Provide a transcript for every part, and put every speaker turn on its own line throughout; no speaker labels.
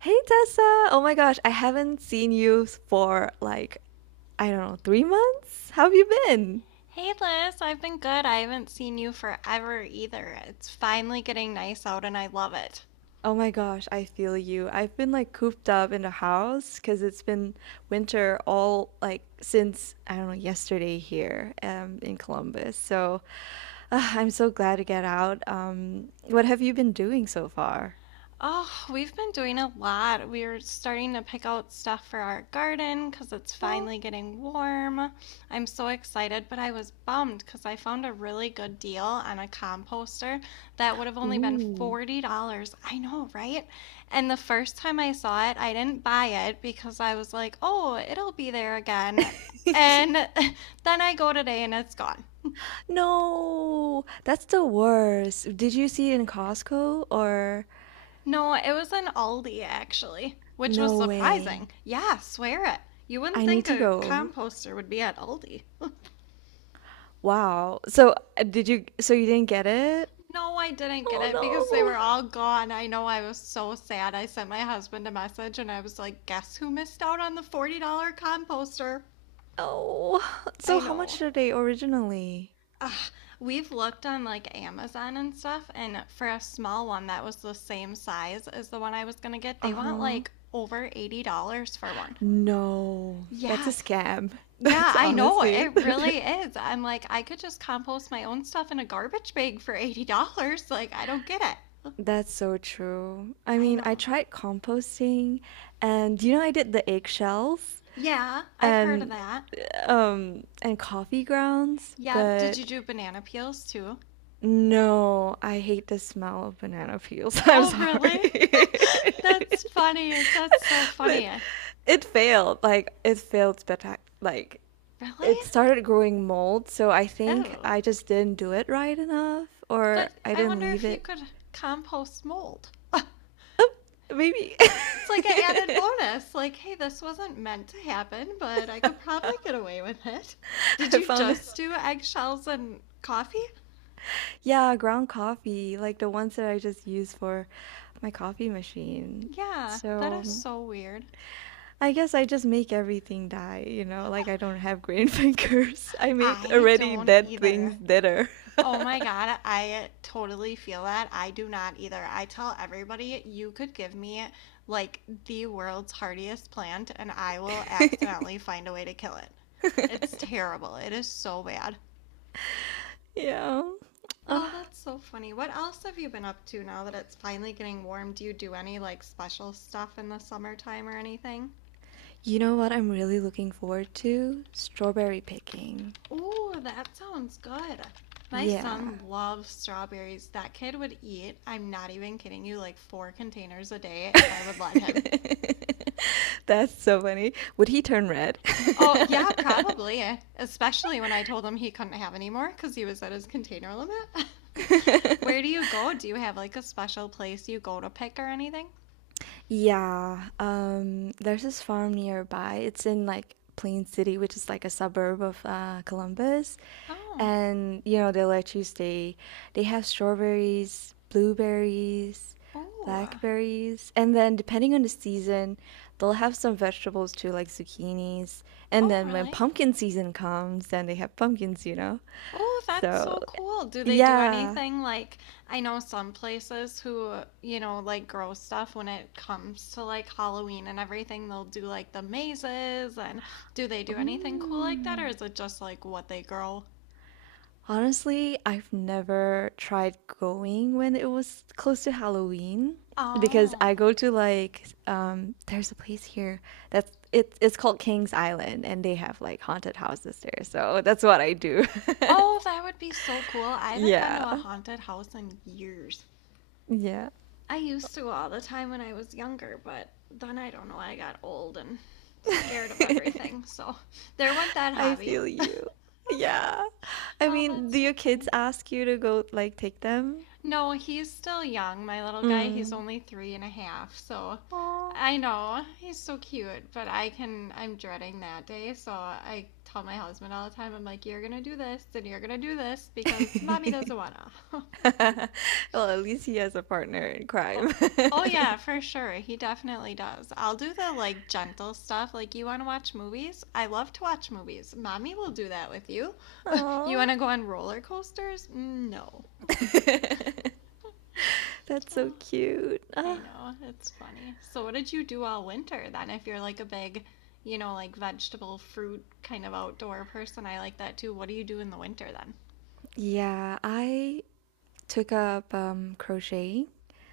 Hey Tessa! Oh my gosh, I haven't seen you for like, I don't know, 3 months? How have you been?
Hey Liz, I've been good. I haven't seen you forever either. It's finally getting nice out and I love it.
Oh my gosh, I feel you. I've been like cooped up in the house because it's been winter all like since, I don't know, yesterday here in Columbus. So I'm so glad to get out. What have you been doing so far?
Oh, we've been doing a lot. We're starting to pick out stuff for our garden because it's
Oh,
finally getting warm. I'm so excited, but I was bummed because I found a really good deal on a composter that would have only been
ooh.
$40. I know, right? And the first time I saw it, I didn't buy it because I was like, oh, it'll be there again. And then I go today and it's gone.
No, that's the worst. Did you see it in Costco or?
No, it was an Aldi, actually, which was
No way.
surprising. Yeah, swear it. You wouldn't
I need
think
to
a
go.
composter would be at Aldi.
Wow. So did you, so you didn't get it?
No, I didn't get
Oh
it because they were
no.
all gone. I know I was so sad. I sent my husband a message and I was like, guess who missed out on the $40 composter?
Oh.
I
So how
know.
much are they originally?
Ugh, we've looked on like Amazon and stuff, and for a small one that was the same size as the one I was gonna get, they want
Uh-huh.
like over $80 for one.
No. That's a
Yes,
scam.
yeah,
That's
I know.
honestly.
It really is. I'm like, I could just compost my own stuff in a garbage bag for $80. Like, I don't get it.
That's so true. I
I
mean, I
know.
tried composting and you know I did the eggshells
Yeah, I've heard of
and
that.
and coffee grounds,
Yeah, did you
but
do banana peels too?
no, I hate the smell of banana peels. I'm
Oh,
sorry.
really? That's funny. That's so
But
funny.
it failed. Like it failed spectac like
Really?
it started growing mold, so I think
Oh.
I just didn't do it right enough or
But
I
I
didn't
wonder
leave
if you
it.
could compost mold.
Maybe
It's like an added bonus. Like, hey, this wasn't meant to happen, but I could probably get away with it. Did
I
you
found it.
just do eggshells and coffee?
Yeah, ground coffee, like the ones that I just use for my coffee machine.
Yeah, that is
So
so weird.
I guess I just make everything die, you know? Like I don't have green fingers. I made
I
already
don't
dead
either.
things deader.
Oh my God, I totally feel that. I do not either. I tell everybody you could give me like the world's hardiest plant and I will accidentally find a way to kill it. It's terrible. It is so bad.
Yeah. Ugh.
Oh, that's so funny. What else have you been up to now that it's finally getting warm? Do you do any like special stuff in the summertime or anything?
You know what I'm really looking forward to? Strawberry picking.
Oh, that sounds good. My
Yeah.
son loves strawberries. That kid would eat, I'm not even kidding you, like four containers a day if I would let him.
That's so funny. Would he turn red?
Oh, yeah, probably. Especially when I told him he couldn't have any more because he was at his container limit. Where do you go? Do you have like a special place you go to pick or anything?
Yeah, there's this farm nearby. It's in like Plain City, which is like a suburb of Columbus.
Oh,
And you know, they let you stay. They have strawberries, blueberries,
oh,
blackberries, and then depending on the season, they'll have some vegetables too, like zucchinis. And
oh,
then when
really?
pumpkin season comes, then they have pumpkins, you know?
Oh, that's
So,
so cool. Do they do
yeah.
anything like I know some places who, you know, like grow stuff when it comes to like Halloween and everything, they'll do like the mazes and do they do anything cool like that or
Mm.
is it just like what they grow?
Honestly, I've never tried going when it was close to Halloween because I
Oh.
go to like there's a place here it's called King's Island and they have like haunted houses there. So that's what I do.
Oh, that would be so cool. I haven't been
Yeah.
to a haunted house in years.
Yeah.
I used to all the time when I was younger, but then I don't know, I got old and scared of everything. So there went that
I
hobby.
feel you. Yeah. I
Oh,
mean,
that's
do your
so
kids
funny.
ask you to go like take them?
No, he's still young, my little guy. He's
Mm.
only three and a half, so
Aw.
I know he's so cute, but I'm dreading that day. So I tell my husband all the time, I'm like, you're gonna do this and you're gonna do this because mommy doesn't wanna.
Well, at least he has a partner in
Oh,
crime.
oh, yeah, for sure. He definitely does. I'll do the like gentle stuff. Like, you wanna watch movies? I love to watch movies. Mommy will do that with you. You
Oh,
wanna go on roller coasters? Mm, no.
that's so
Oh,
cute.
I
Ah.
know, it's funny. So, what did you do all winter then? If you're like a big, you know, like vegetable, fruit kind of outdoor person, I like that too. What do you do in the winter then?
Yeah, I took up crochet.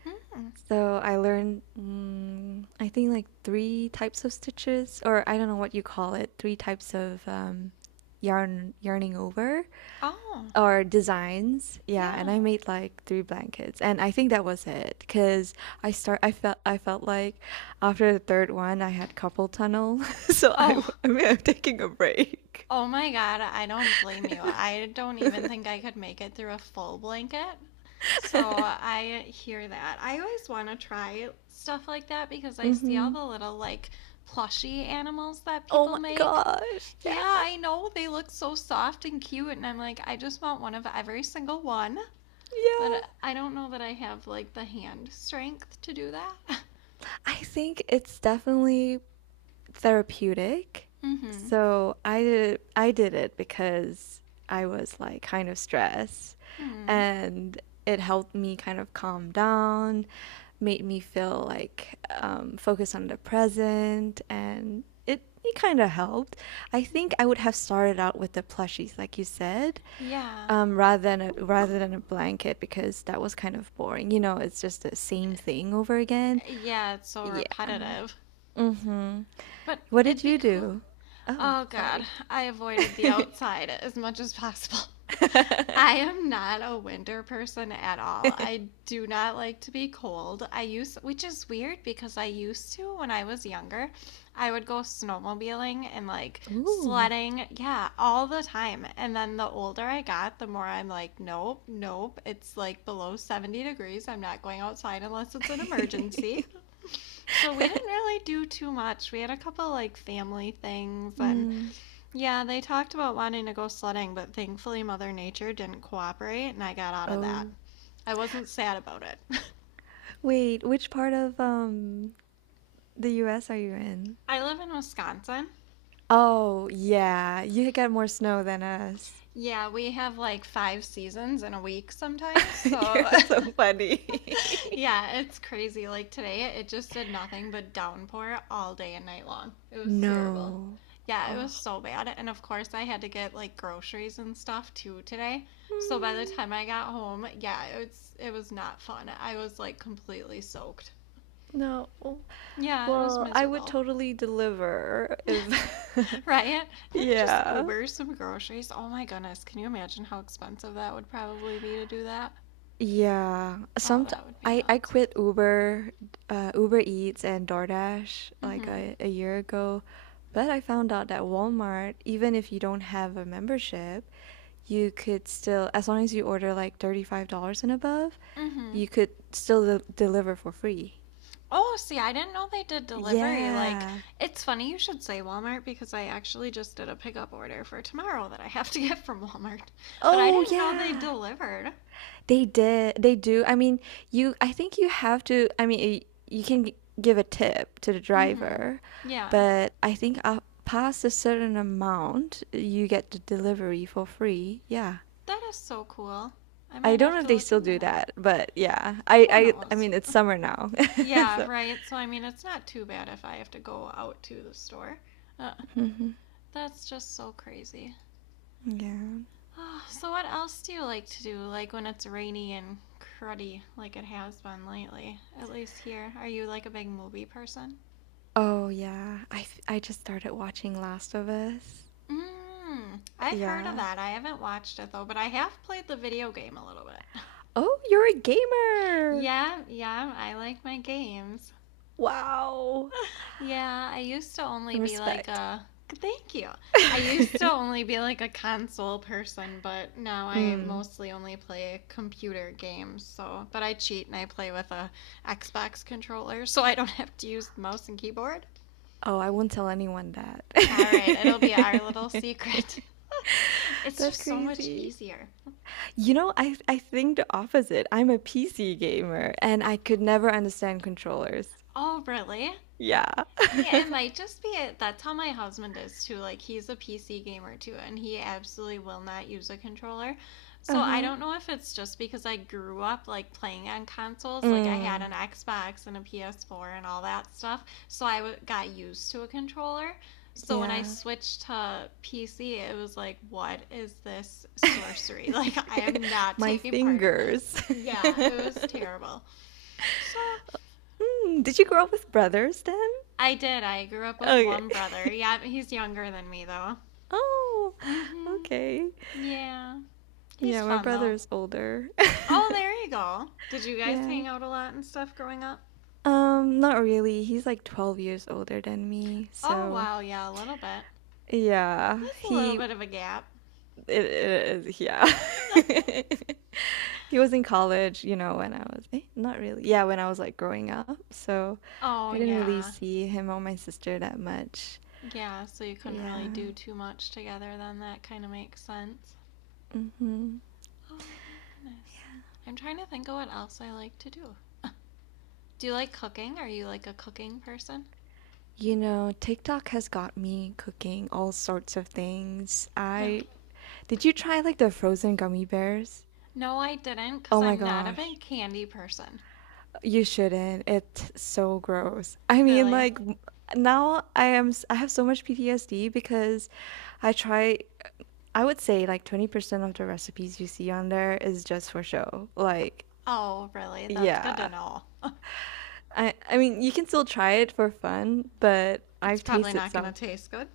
Mm.
So I learned, mm, I think, like three types of stitches, or I don't know what you call it, three types of yarning over
Oh,
or designs. Yeah, and
yeah.
I made like three blankets, and I think that was it because I felt like after the third one I had carpal tunnel, so
Oh,
I mean I'm taking a break.
oh my God, I don't blame you. I don't even think I could make it through a full blanket. So, I hear that. I always want to try stuff like that because I see all
hmm.
the little like plushy animals that
Oh
people
my
make.
gosh.
Yeah,
Yeah.
I know they look so soft and cute, and I'm like, I just want one of every single one. But
Yeah.
I don't know that I have like the hand strength to do that.
I think it's definitely therapeutic.
Mm-hmm.
So I did it because I was like kind of stressed
Hmm.
and it helped me kind of calm down, made me feel like focused on the present and it kind of helped. I think I would have started out with the plushies, like you said,
Yeah.
rather than a blanket because that was kind of boring. You know, it's just the same thing over again.
Yeah, it's so
Yeah.
repetitive.
Mhm.
But
What
it'd
did
be
you
cool.
do? Oh,
Oh God,
sorry.
I avoided the outside as much as possible. I am not a winter person at all. I do not like to be cold. I used, which is weird because I used to when I was younger. I would go snowmobiling and like
Ooh.
sledding, yeah, all the time. And then the older I got, the more I'm like, nope, nope. It's like below 70 degrees. I'm not going outside unless it's an emergency. So we didn't really do too much. We had a couple like family things and
Mm.
yeah, they talked about wanting to go sledding, but thankfully Mother Nature didn't cooperate and I got out of that.
Um,
I wasn't sad about it.
Wait, which part of the US are you in?
I live in Wisconsin.
Oh, yeah. You get more snow than us.
Yeah, we have like five seasons in a week sometimes.
you're
So,
so funny.
yeah, it's crazy. Like today, it just did nothing but downpour all day and night long. It was terrible.
No.
Yeah, it
Oh,
was so bad. And of course, I had to get like groceries and stuff too today. So by the
mm,
time I got home, yeah, it was not fun. I was like completely soaked.
no.
Yeah, it was
Well, I would
miserable.
totally deliver if,
Right? Let me just
yeah.
Uber some groceries. Oh my goodness, can you imagine how expensive that would probably be to do that?
Yeah,
Oh,
some
that would be
I
nuts.
quit Uber, Uber Eats and DoorDash like
Mm-hmm.
a year ago, but I found out that Walmart, even if you don't have a membership, you could still, as long as you order like $35 and above,
Mm-hmm.
you could still de deliver for free.
Oh, see, I didn't know they did delivery. Like,
Yeah.
it's funny you should say Walmart because I actually just did a pickup order for tomorrow that I have to get from Walmart. But I
Oh,
didn't know they
yeah.
delivered.
They did. They do. I mean, I think you have to, I mean, you can give a tip to the
Mm-hmm.
driver,
Yeah,
but I think up past a certain amount, you get the delivery for free. Yeah.
that is so cool. I
I
might
don't
have
know if
to
they
look
still
into
do
that.
that, but yeah. I
Who
I I
knows?
mean, it's summer now.
Yeah,
So,
right. So I mean, it's not too bad if I have to go out to the store. Uh,
mhm,
that's just so crazy.
yeah.
Oh, so what else do you like to do? Like when it's rainy and cruddy, like it has been lately, at least here. Are you like a big movie person?
Oh, yeah. I just started watching Last of Us.
Hmm. I've heard of
Yeah.
that. I haven't watched it though, but I have played the video game a little bit.
Oh, you're a gamer.
Yeah, yeah, I like my games.
Wow.
Yeah, I used to only be like
Respect.
a thank you. I used to only be like a console person, but now I
Mm.
mostly only play computer games. So, but I cheat and I play with a Xbox controller, so I don't have to use mouse and keyboard.
Oh, I won't tell anyone that.
All right, it'll be our little secret. It's
That's
just so much
crazy.
easier.
You know, I think the opposite. I'm a PC gamer and
Oh,
I could never understand controllers.
oh really?
Yeah.
Yeah, it might just be it. That's how my husband is too. Like, he's a PC gamer too, and he absolutely will not use a controller. So I
Uh-huh.
don't know if it's just because I grew up like playing on consoles. Like, I had an
Mm,
Xbox and a PS4 and all that stuff. So I got used to a controller. So when I
yeah.
switched to PC, it was like, what is this sorcery? Like, I am not
My
taking part in this.
fingers.
Yeah, it was terrible. So,
Hmm, did you grow up
uh,
with brothers then?
I did. I grew up with
Okay.
one brother. Yeah, he's younger than me though.
Oh,
Mhm.
okay.
Yeah. He's
Yeah, my
fun
brother
though.
is older.
Oh, there you go. Did you guys hang
Yeah.
out a lot and stuff growing up?
Not really. He's like 12 years older than me. Oh,
Oh,
so
wow. Yeah, a little bit.
yeah,
That's a little
he
bit of a gap.
it is, yeah. He was in college, you know, when I was not really. Yeah, when I was like growing up, so
Oh,
I didn't really
yeah.
see him or my sister that much.
Yeah, so you couldn't really do
Yeah.
too much together then. That kind of makes sense.
Mm-hmm.
Oh, my goodness. I'm trying to think of what else I like to do. Do you like cooking? Are you like a cooking person?
You know, TikTok has got me cooking all sorts of things.
Really?
I did you try like the frozen gummy bears?
No, I didn't because
Oh my
I'm not a
gosh.
big candy person.
You shouldn't. It's so gross. I mean,
Really?
now I have so much PTSD because I try I would say like 20% of the recipes you see on there is just for show. Like,
Oh, really? That's good to
yeah.
know.
I mean, you can still try it for fun, but
It's
I've
probably
tasted
not going to
some.
taste good.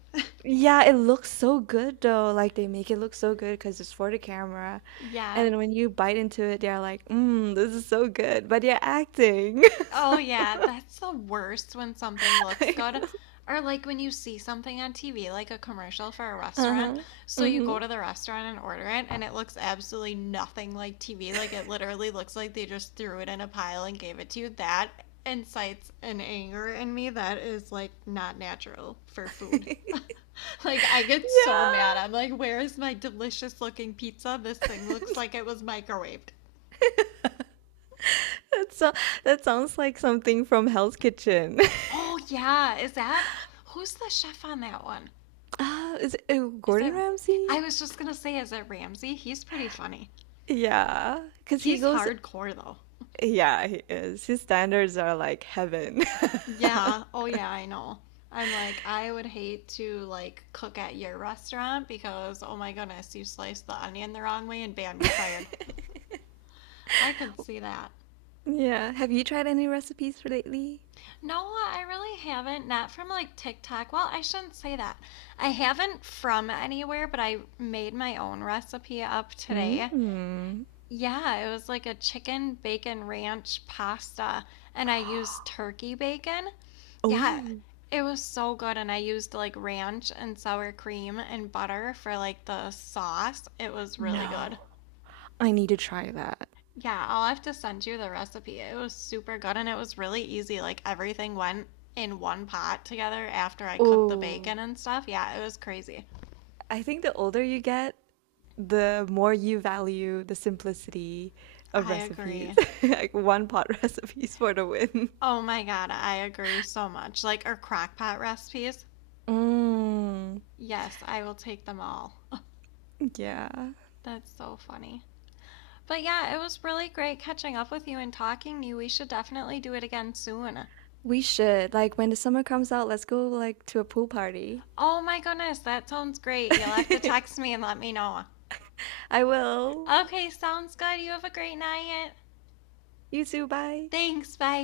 Yeah, it looks so good though. Like they make it look so good because it's for the camera. And
Yeah.
then when you bite into it, they're like, "Mmm, this is so good." But you're acting.
Oh, yeah, that's the worst when something looks good. Or like when you see something on TV, like a commercial for a restaurant.
Uh-huh.
So you go to the restaurant and order it, and it looks absolutely nothing like TV. Like it literally looks like they just threw it in a pile and gave it to you. That incites an anger in me that is like not natural for food.
Yeah.
Like I get so mad. I'm like, where is my delicious looking pizza? This thing looks like it was microwaved.
That so that sounds like something from Hell's Kitchen.
Oh yeah, is that who's the chef on that one?
Ah, is it
Is
Gordon
that
Ramsay?
I was just gonna say, is it Ramsay? He's pretty funny.
Yeah, because he
He's
goes,
hardcore though.
yeah, he is. His standards are like heaven.
Yeah. Oh yeah, I know. I'm like, I would hate to like cook at your restaurant because oh my goodness, you sliced the onion the wrong way and bam, you're fired. I could see that.
Yeah. Have you tried any recipes for lately?
No, I really haven't. Not from like TikTok. Well, I shouldn't say that. I haven't from anywhere, but I made my own recipe up today.
Mm.
Yeah, it was like a chicken bacon ranch pasta, and I used turkey bacon. Yeah,
Oh,
it was so good, and I used like ranch and sour cream and butter for like the sauce. It was really
no.
good.
I need to try that.
Yeah, I'll have to send you the recipe. It was super good, and it was really easy. Like everything went in one pot together after I cooked the
Oh,
bacon and stuff. Yeah, it was crazy.
I think the older you get, the more you value the simplicity of
I
recipes.
agree.
like one pot recipes for the win.
Oh my God, I agree so much. Like our crock pot recipes.
Mm,
Yes, I will take them all.
yeah.
That's so funny. But yeah, it was really great catching up with you and talking to you. We should definitely do it again soon.
We should. Like when the summer comes out, let's go like to a pool party.
Oh my goodness, that sounds great. You'll have to text me and let me know.
I will.
Okay, sounds good. You have a great night.
You too, bye.
Thanks. Bye.